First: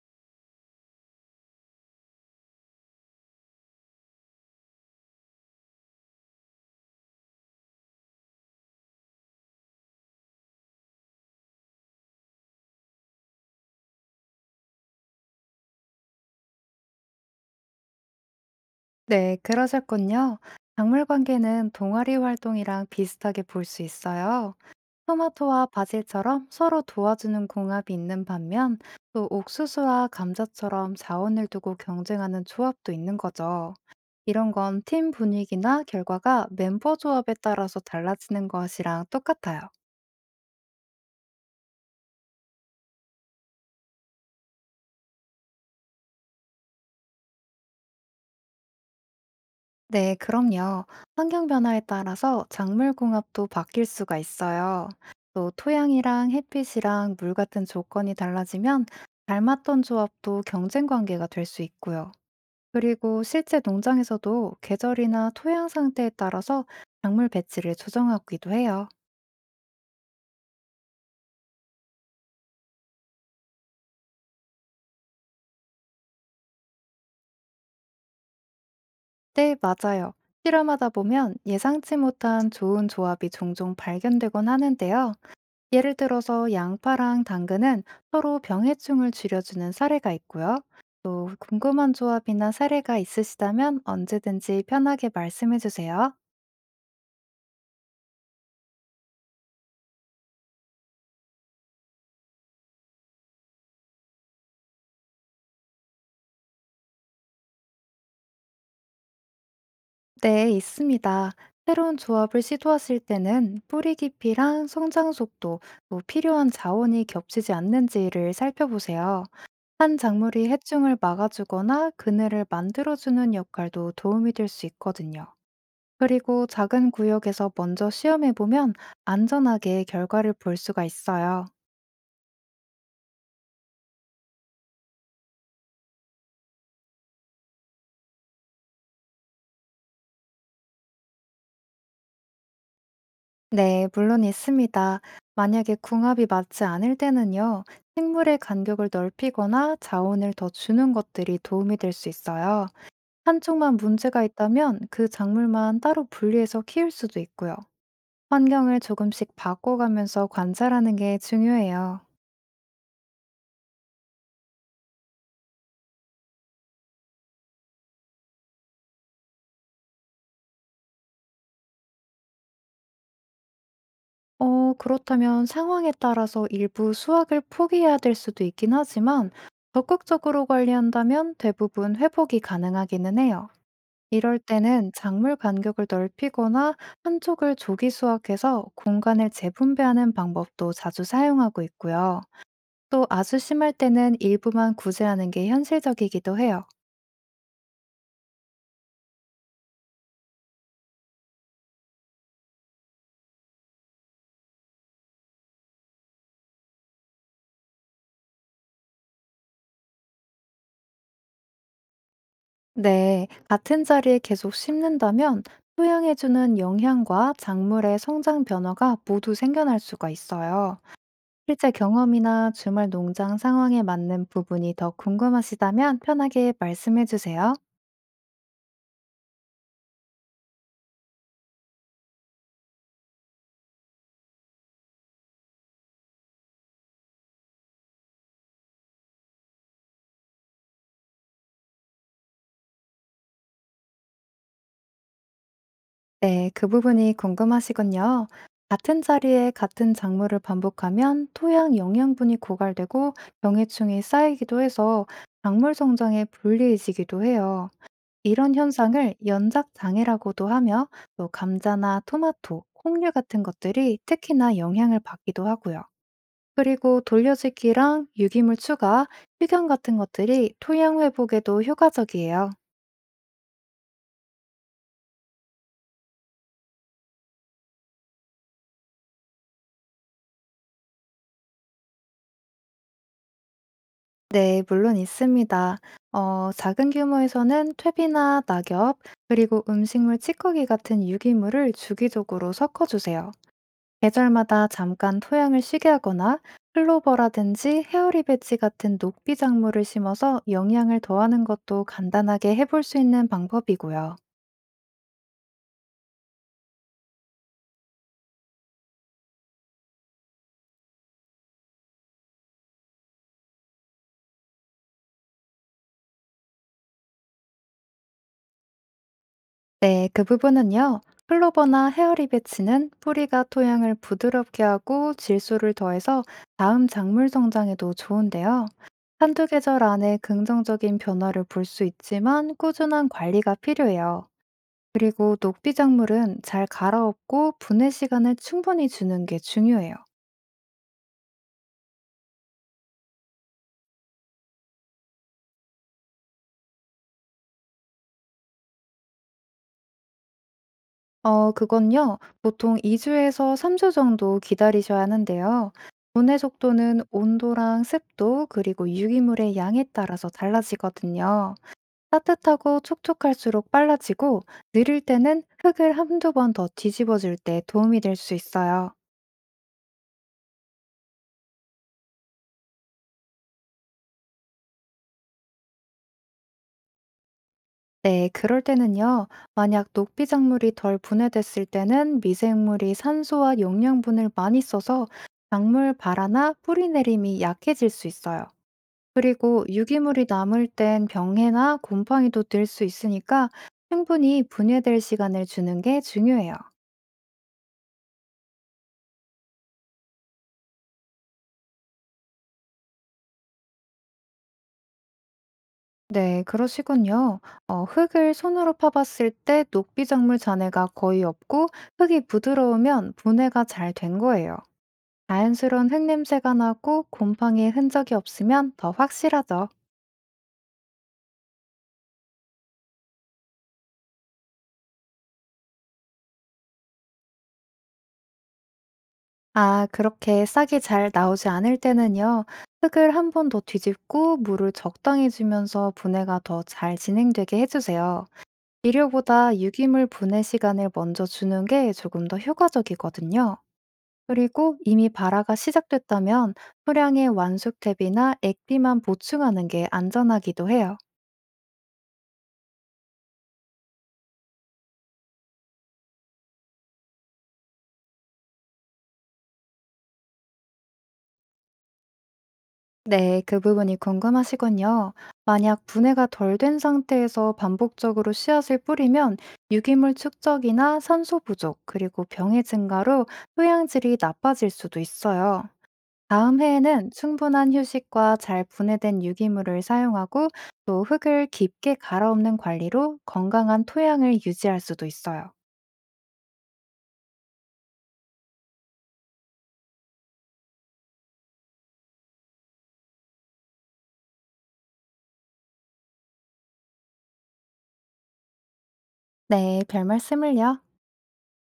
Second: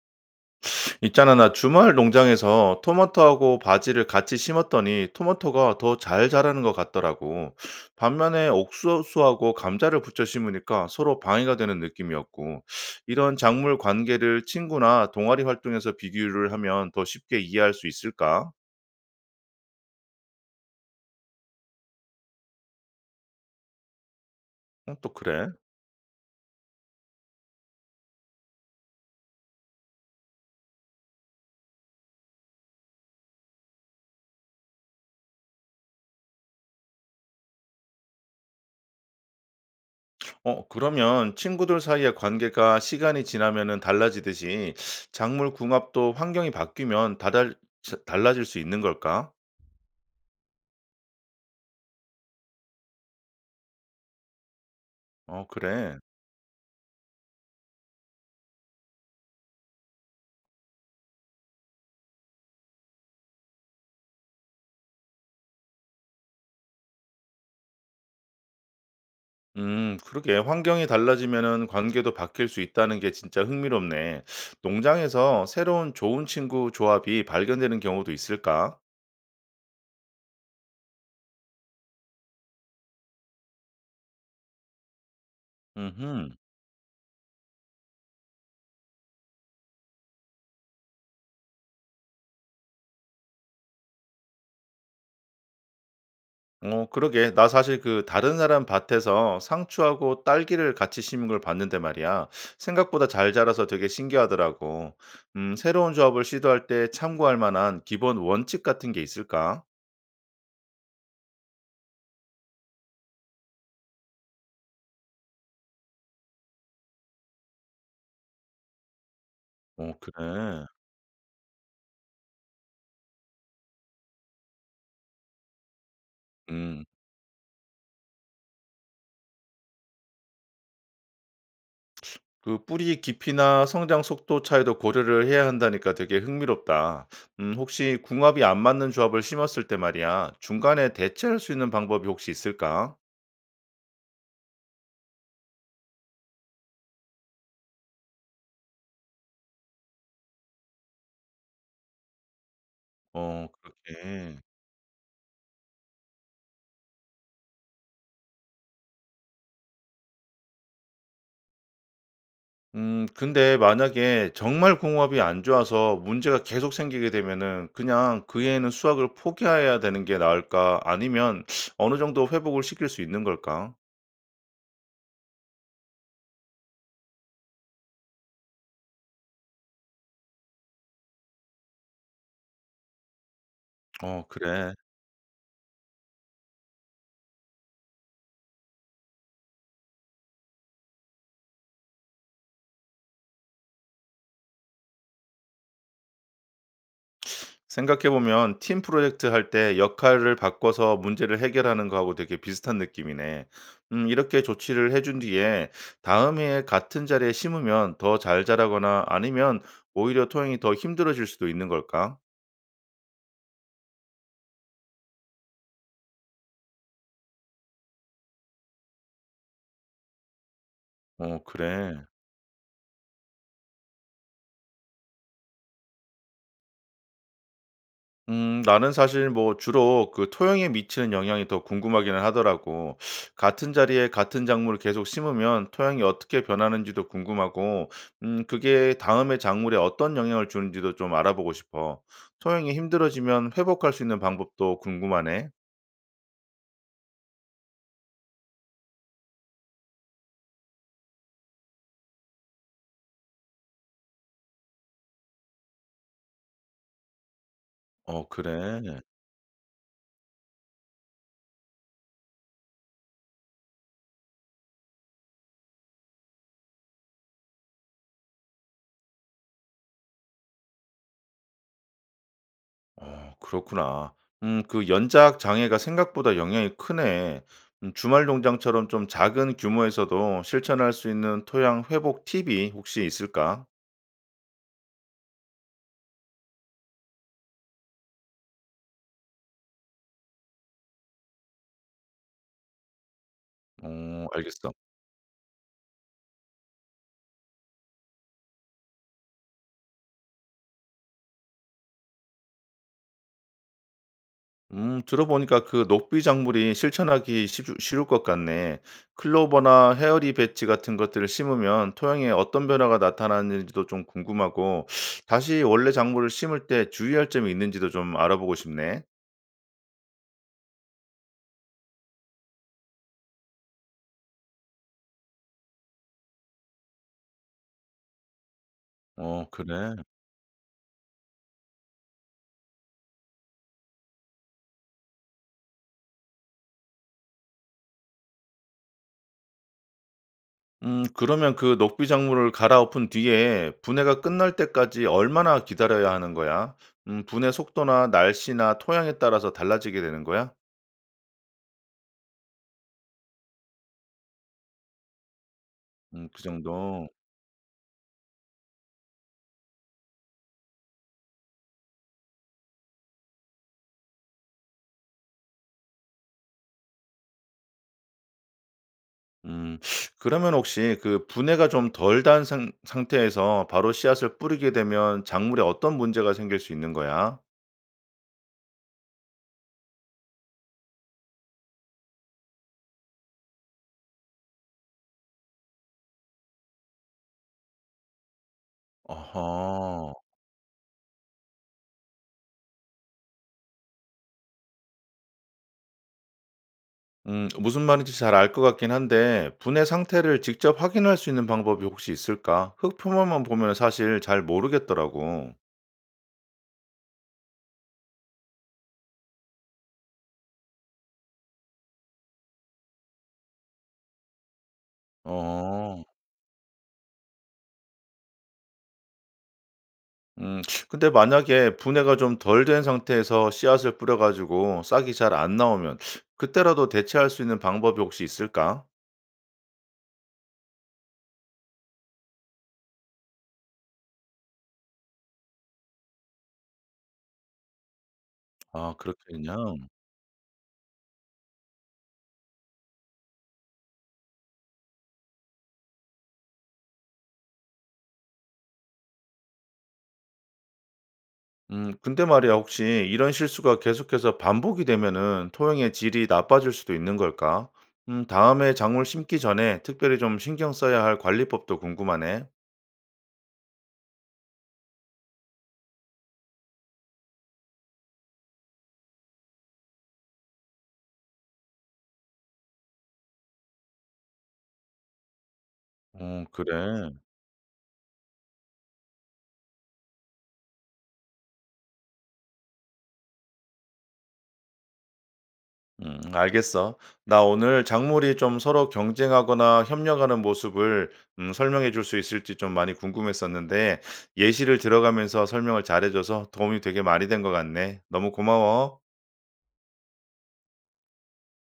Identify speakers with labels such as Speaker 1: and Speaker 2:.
Speaker 1: 있잖아, 나 주말 농장에서 토마토하고 바지를 같이 심었더니 토마토가 더 잘 자라는 것 같더라고. 반면에 옥수수하고 감자를 붙여 심으니까 서로 방해가 되는 느낌이었고, 이런 작물 관계를 친구나 동아리 활동에서 비교를 하면 더 쉽게 이해할 수 있을까?
Speaker 2: 네, 그러셨군요. 작물 관계는 동아리 활동이랑 비슷하게 볼 수 있어요.
Speaker 1: 어, 또 그래.
Speaker 2: 토마토와 바질처럼 서로 도와주는 궁합이 있는 반면, 또 옥수수와 감자처럼 자원을 두고 경쟁하는 조합도 있는 거죠. 이런 건 팀 분위기나 결과가 멤버 조합에 따라서 달라지는 것이랑 똑같아요.
Speaker 1: 어, 그러면 친구들 사이의 관계가 시간이 지나면은 달라지듯이 작물 궁합도 환경이 바뀌면 달라질 수 있는 걸까?
Speaker 2: 네, 그럼요. 환경 변화에 따라서 작물 궁합도 바뀔 수가 있어요.
Speaker 1: 어,
Speaker 2: 또
Speaker 1: 그래.
Speaker 2: 토양이랑 햇빛이랑 물 같은 조건이 달라지면 닮았던 조합도 경쟁 관계가 될 수 있고요. 그리고 실제 농장에서도 계절이나 토양 상태에 따라서 작물 배치를 조정하기도 해요.
Speaker 1: 그러게. 환경이 달라지면은 관계도 바뀔 수 있다는 게 진짜 흥미롭네. 농장에서 새로운 좋은 친구 조합이 발견되는 경우도 있을까?
Speaker 2: 네, 맞아요. 실험하다 보면 예상치 못한 좋은 조합이 종종 발견되곤 하는데요. 예를
Speaker 1: 음,
Speaker 2: 들어서 양파랑 당근은 서로 병해충을 줄여주는 사례가 있고요. 또 궁금한 조합이나 사례가 있으시다면 언제든지 편하게 말씀해 주세요.
Speaker 1: 어, 그러게. 나 사실 그 다른 사람 밭에서 상추하고 딸기를 같이 심은 걸 봤는데 말이야. 생각보다 잘 자라서 되게 신기하더라고. 새로운 조합을 시도할 때 참고할 만한 기본 원칙 같은 게 있을까?
Speaker 2: 네, 있습니다. 새로운 조합을 시도하실 때는 뿌리 깊이랑 성장 속도, 또 필요한 자원이 겹치지 않는지를 살펴보세요.
Speaker 1: 어,
Speaker 2: 한
Speaker 1: 그래.
Speaker 2: 작물이 해충을 막아주거나 그늘을 만들어주는 역할도 도움이 될 수 있거든요. 그리고
Speaker 1: 음.
Speaker 2: 작은 구역에서 먼저 시험해 보면 안전하게 결과를 볼 수가 있어요.
Speaker 1: 그 뿌리 깊이나 성장 속도 차이도 고려를 해야 한다니까 되게 흥미롭다. 혹시 궁합이 안 맞는 조합을 심었을 때 말이야, 중간에 대체할 수 있는 방법이 혹시 있을까?
Speaker 2: 네, 물론 있습니다. 만약에 궁합이 맞지 않을 때는요, 식물의 간격을 넓히거나 자원을 더 주는 것들이 도움이 될 수 있어요.
Speaker 1: 어,
Speaker 2: 한쪽만 문제가
Speaker 1: 그렇게.
Speaker 2: 있다면 그 작물만 따로 분리해서 키울 수도 있고요. 환경을 조금씩 바꿔가면서 관찰하는 게 중요해요.
Speaker 1: 근데 만약에 정말 궁합이 안 좋아서 문제가 계속 생기게 되면은 그냥 그 애는 수학을 포기해야 되는 게 나을까? 아니면 어느 정도 회복을 시킬 수 있는 걸까?
Speaker 2: 그렇다면 상황에 따라서 일부 수확을 포기해야 될 수도 있긴 하지만 적극적으로 관리한다면 대부분 회복이 가능하기는 해요.
Speaker 1: 어,
Speaker 2: 이럴
Speaker 1: 그래.
Speaker 2: 때는 작물 간격을 넓히거나 한쪽을 조기 수확해서 공간을 재분배하는 방법도 자주 사용하고 있고요. 또 아주 심할 때는 일부만 구제하는 게 현실적이기도 해요.
Speaker 1: 생각해보면 팀 프로젝트 할 때 역할을 바꿔서 문제를 해결하는 거하고 되게 비슷한 느낌이네. 이렇게 조치를 해준 뒤에 다음 해에 같은 자리에 심으면 더 잘 자라거나 아니면 오히려 토양이 더 힘들어질 수도 있는 걸까?
Speaker 2: 네, 같은 자리에 계속 심는다면 토양에 주는 영향과 작물의 성장 변화가 모두 생겨날 수가 있어요.
Speaker 1: 어,
Speaker 2: 실제
Speaker 1: 그래.
Speaker 2: 경험이나 주말 농장 상황에 맞는 부분이 더 궁금하시다면 편하게 말씀해 주세요.
Speaker 1: 음, 나는 사실 뭐 주로 그 토양에 미치는 영향이 더 궁금하기는 하더라고. 같은 자리에 같은 작물을 계속 심으면 토양이 어떻게 변하는지도 궁금하고, 음, 그게 다음에 작물에 어떤 영향을 주는지도 좀 알아보고 싶어. 토양이 힘들어지면 회복할 수 있는 방법도 궁금하네.
Speaker 2: 네, 그 부분이 궁금하시군요. 같은 자리에 같은 작물을 반복하면 토양 영양분이 고갈되고 병해충이 쌓이기도 해서 작물 성장에 불리해지기도 해요.
Speaker 1: 어,
Speaker 2: 이런
Speaker 1: 그래.
Speaker 2: 현상을 연작장애라고도 하며 또 감자나 토마토, 콩류 같은 것들이 특히나 영향을 받기도 하고요. 그리고 돌려주기랑 유기물 추가, 휴경 같은 것들이 토양 회복에도 효과적이에요.
Speaker 1: 어, 그렇구나. 음, 그 연작 장애가 생각보다 영향이 크네. 음, 주말 농장처럼 좀 작은 규모에서도 실천할 수 있는 토양 회복 팁이 혹시 있을까?
Speaker 2: 네, 물론 있습니다. 작은 규모에서는 퇴비나 낙엽, 그리고 음식물 찌꺼기 같은 유기물을 주기적으로 섞어주세요.
Speaker 1: 어,
Speaker 2: 계절마다
Speaker 1: 알겠어.
Speaker 2: 잠깐 토양을 쉬게 하거나 클로버라든지 헤어리 배지 같은 녹비 작물을 심어서 영양을 더하는 것도 간단하게 해볼 수 있는 방법이고요.
Speaker 1: 음, 들어보니까 그 녹비 작물이 실천하기 쉬을 쉬울 것 같네. 클로버나 헤어리 배치 같은 것들을 심으면 토양에 어떤 변화가 나타나는지도 좀 궁금하고 다시 원래 작물을 심을 때 주의할 점이 있는지도 좀 알아보고 싶네.
Speaker 2: 네, 그 부분은요. 클로버나 헤어리베치는 뿌리가 토양을 부드럽게 하고 질소를 더해서 다음 작물 성장에도 좋은데요. 한두
Speaker 1: 어,
Speaker 2: 계절
Speaker 1: 그래.
Speaker 2: 안에 긍정적인 변화를 볼 수 있지만 꾸준한 관리가 필요해요. 그리고 녹비 작물은 잘 갈아엎고 분해 시간을 충분히 주는 게 중요해요.
Speaker 1: 음, 그러면 그 녹비 작물을 갈아엎은 뒤에 분해가 끝날 때까지 얼마나 기다려야 하는 거야? 음, 분해 속도나 날씨나 토양에 따라서 달라지게 되는 거야?
Speaker 2: 그건요. 보통 2주에서 3주 정도 기다리셔야 하는데요.
Speaker 1: 음,
Speaker 2: 분해
Speaker 1: 그
Speaker 2: 속도는
Speaker 1: 정도.
Speaker 2: 온도랑 습도, 그리고 유기물의 양에 따라서 달라지거든요. 따뜻하고 촉촉할수록 빨라지고, 느릴 때는 흙을 한두 번 더 뒤집어줄 때 도움이 될 수 있어요.
Speaker 1: 음. 그러면 혹시 그 분해가 좀 덜 단 상태에서 바로 씨앗을 뿌리게 되면 작물에 어떤 문제가 생길 수 있는 거야?
Speaker 2: 네, 그럴 때는요. 만약 녹비작물이 덜 분해됐을 때는 미생물이 산소와 영양분을 많이 써서 작물 발화나 뿌리 내림이 약해질 수 있어요. 그리고
Speaker 1: 어허.
Speaker 2: 유기물이 남을 땐 병해나 곰팡이도 들 수 있으니까 충분히 분해될 시간을 주는 게 중요해요.
Speaker 1: 음, 무슨 말인지 잘 알 것 같긴 한데 분해 상태를 직접 확인할 수 있는 방법이 혹시 있을까? 흙 표면만 보면 사실 잘 모르겠더라고.
Speaker 2: 네, 그러시군요. 흙을 손으로 파봤을 때 녹비작물 잔해가 거의 없고 흙이 부드러우면 분해가 잘 된 거예요. 자연스러운 흙
Speaker 1: 어.
Speaker 2: 냄새가 나고 곰팡이의 흔적이 없으면 더 확실하죠.
Speaker 1: 음, 근데 만약에 분해가 좀 덜 된 상태에서 씨앗을 뿌려 가지고 싹이 잘 안 나오면 그때라도 대체할 수 있는 방법이 혹시 있을까?
Speaker 2: 아, 그렇게 싹이 잘 나오지 않을 때는요. 흙을 한 번 더 뒤집고 물을 적당히 주면서 분해가 더 잘 진행되게 해주세요.
Speaker 1: 아, 그렇겠냐?
Speaker 2: 일요보다 유기물 분해 시간을 먼저 주는 게 조금 더 효과적이거든요. 그리고 이미 발화가 시작됐다면 소량의 완숙탭이나 액비만 보충하는 게 안전하기도 해요.
Speaker 1: 근데 말이야, 혹시 이런 실수가 계속해서 반복이 되면은 토양의 질이 나빠질 수도 있는 걸까? 다음에 작물 심기 전에 특별히 좀 신경 써야 할 관리법도 궁금하네.
Speaker 2: 네, 그 부분이 궁금하시군요. 만약 분해가 덜 된 상태에서 반복적으로 씨앗을 뿌리면 유기물 축적이나 산소 부족, 그리고 병의 증가로 토양질이 나빠질 수도 있어요. 다음 해에는
Speaker 1: 그래.
Speaker 2: 충분한 휴식과 잘 분해된 유기물을 사용하고 또 흙을 깊게 갈아엎는 관리로 건강한 토양을 유지할 수도 있어요.
Speaker 1: 알겠어. 나 오늘 작물이 좀 서로 경쟁하거나 협력하는 모습을, 설명해 줄 수 있을지 좀 많이 궁금했었는데 예시를 들어가면서 설명을 잘해줘서 도움이 되게 많이 된 것 같네. 너무 고마워.
Speaker 2: 네, 별 말씀을요.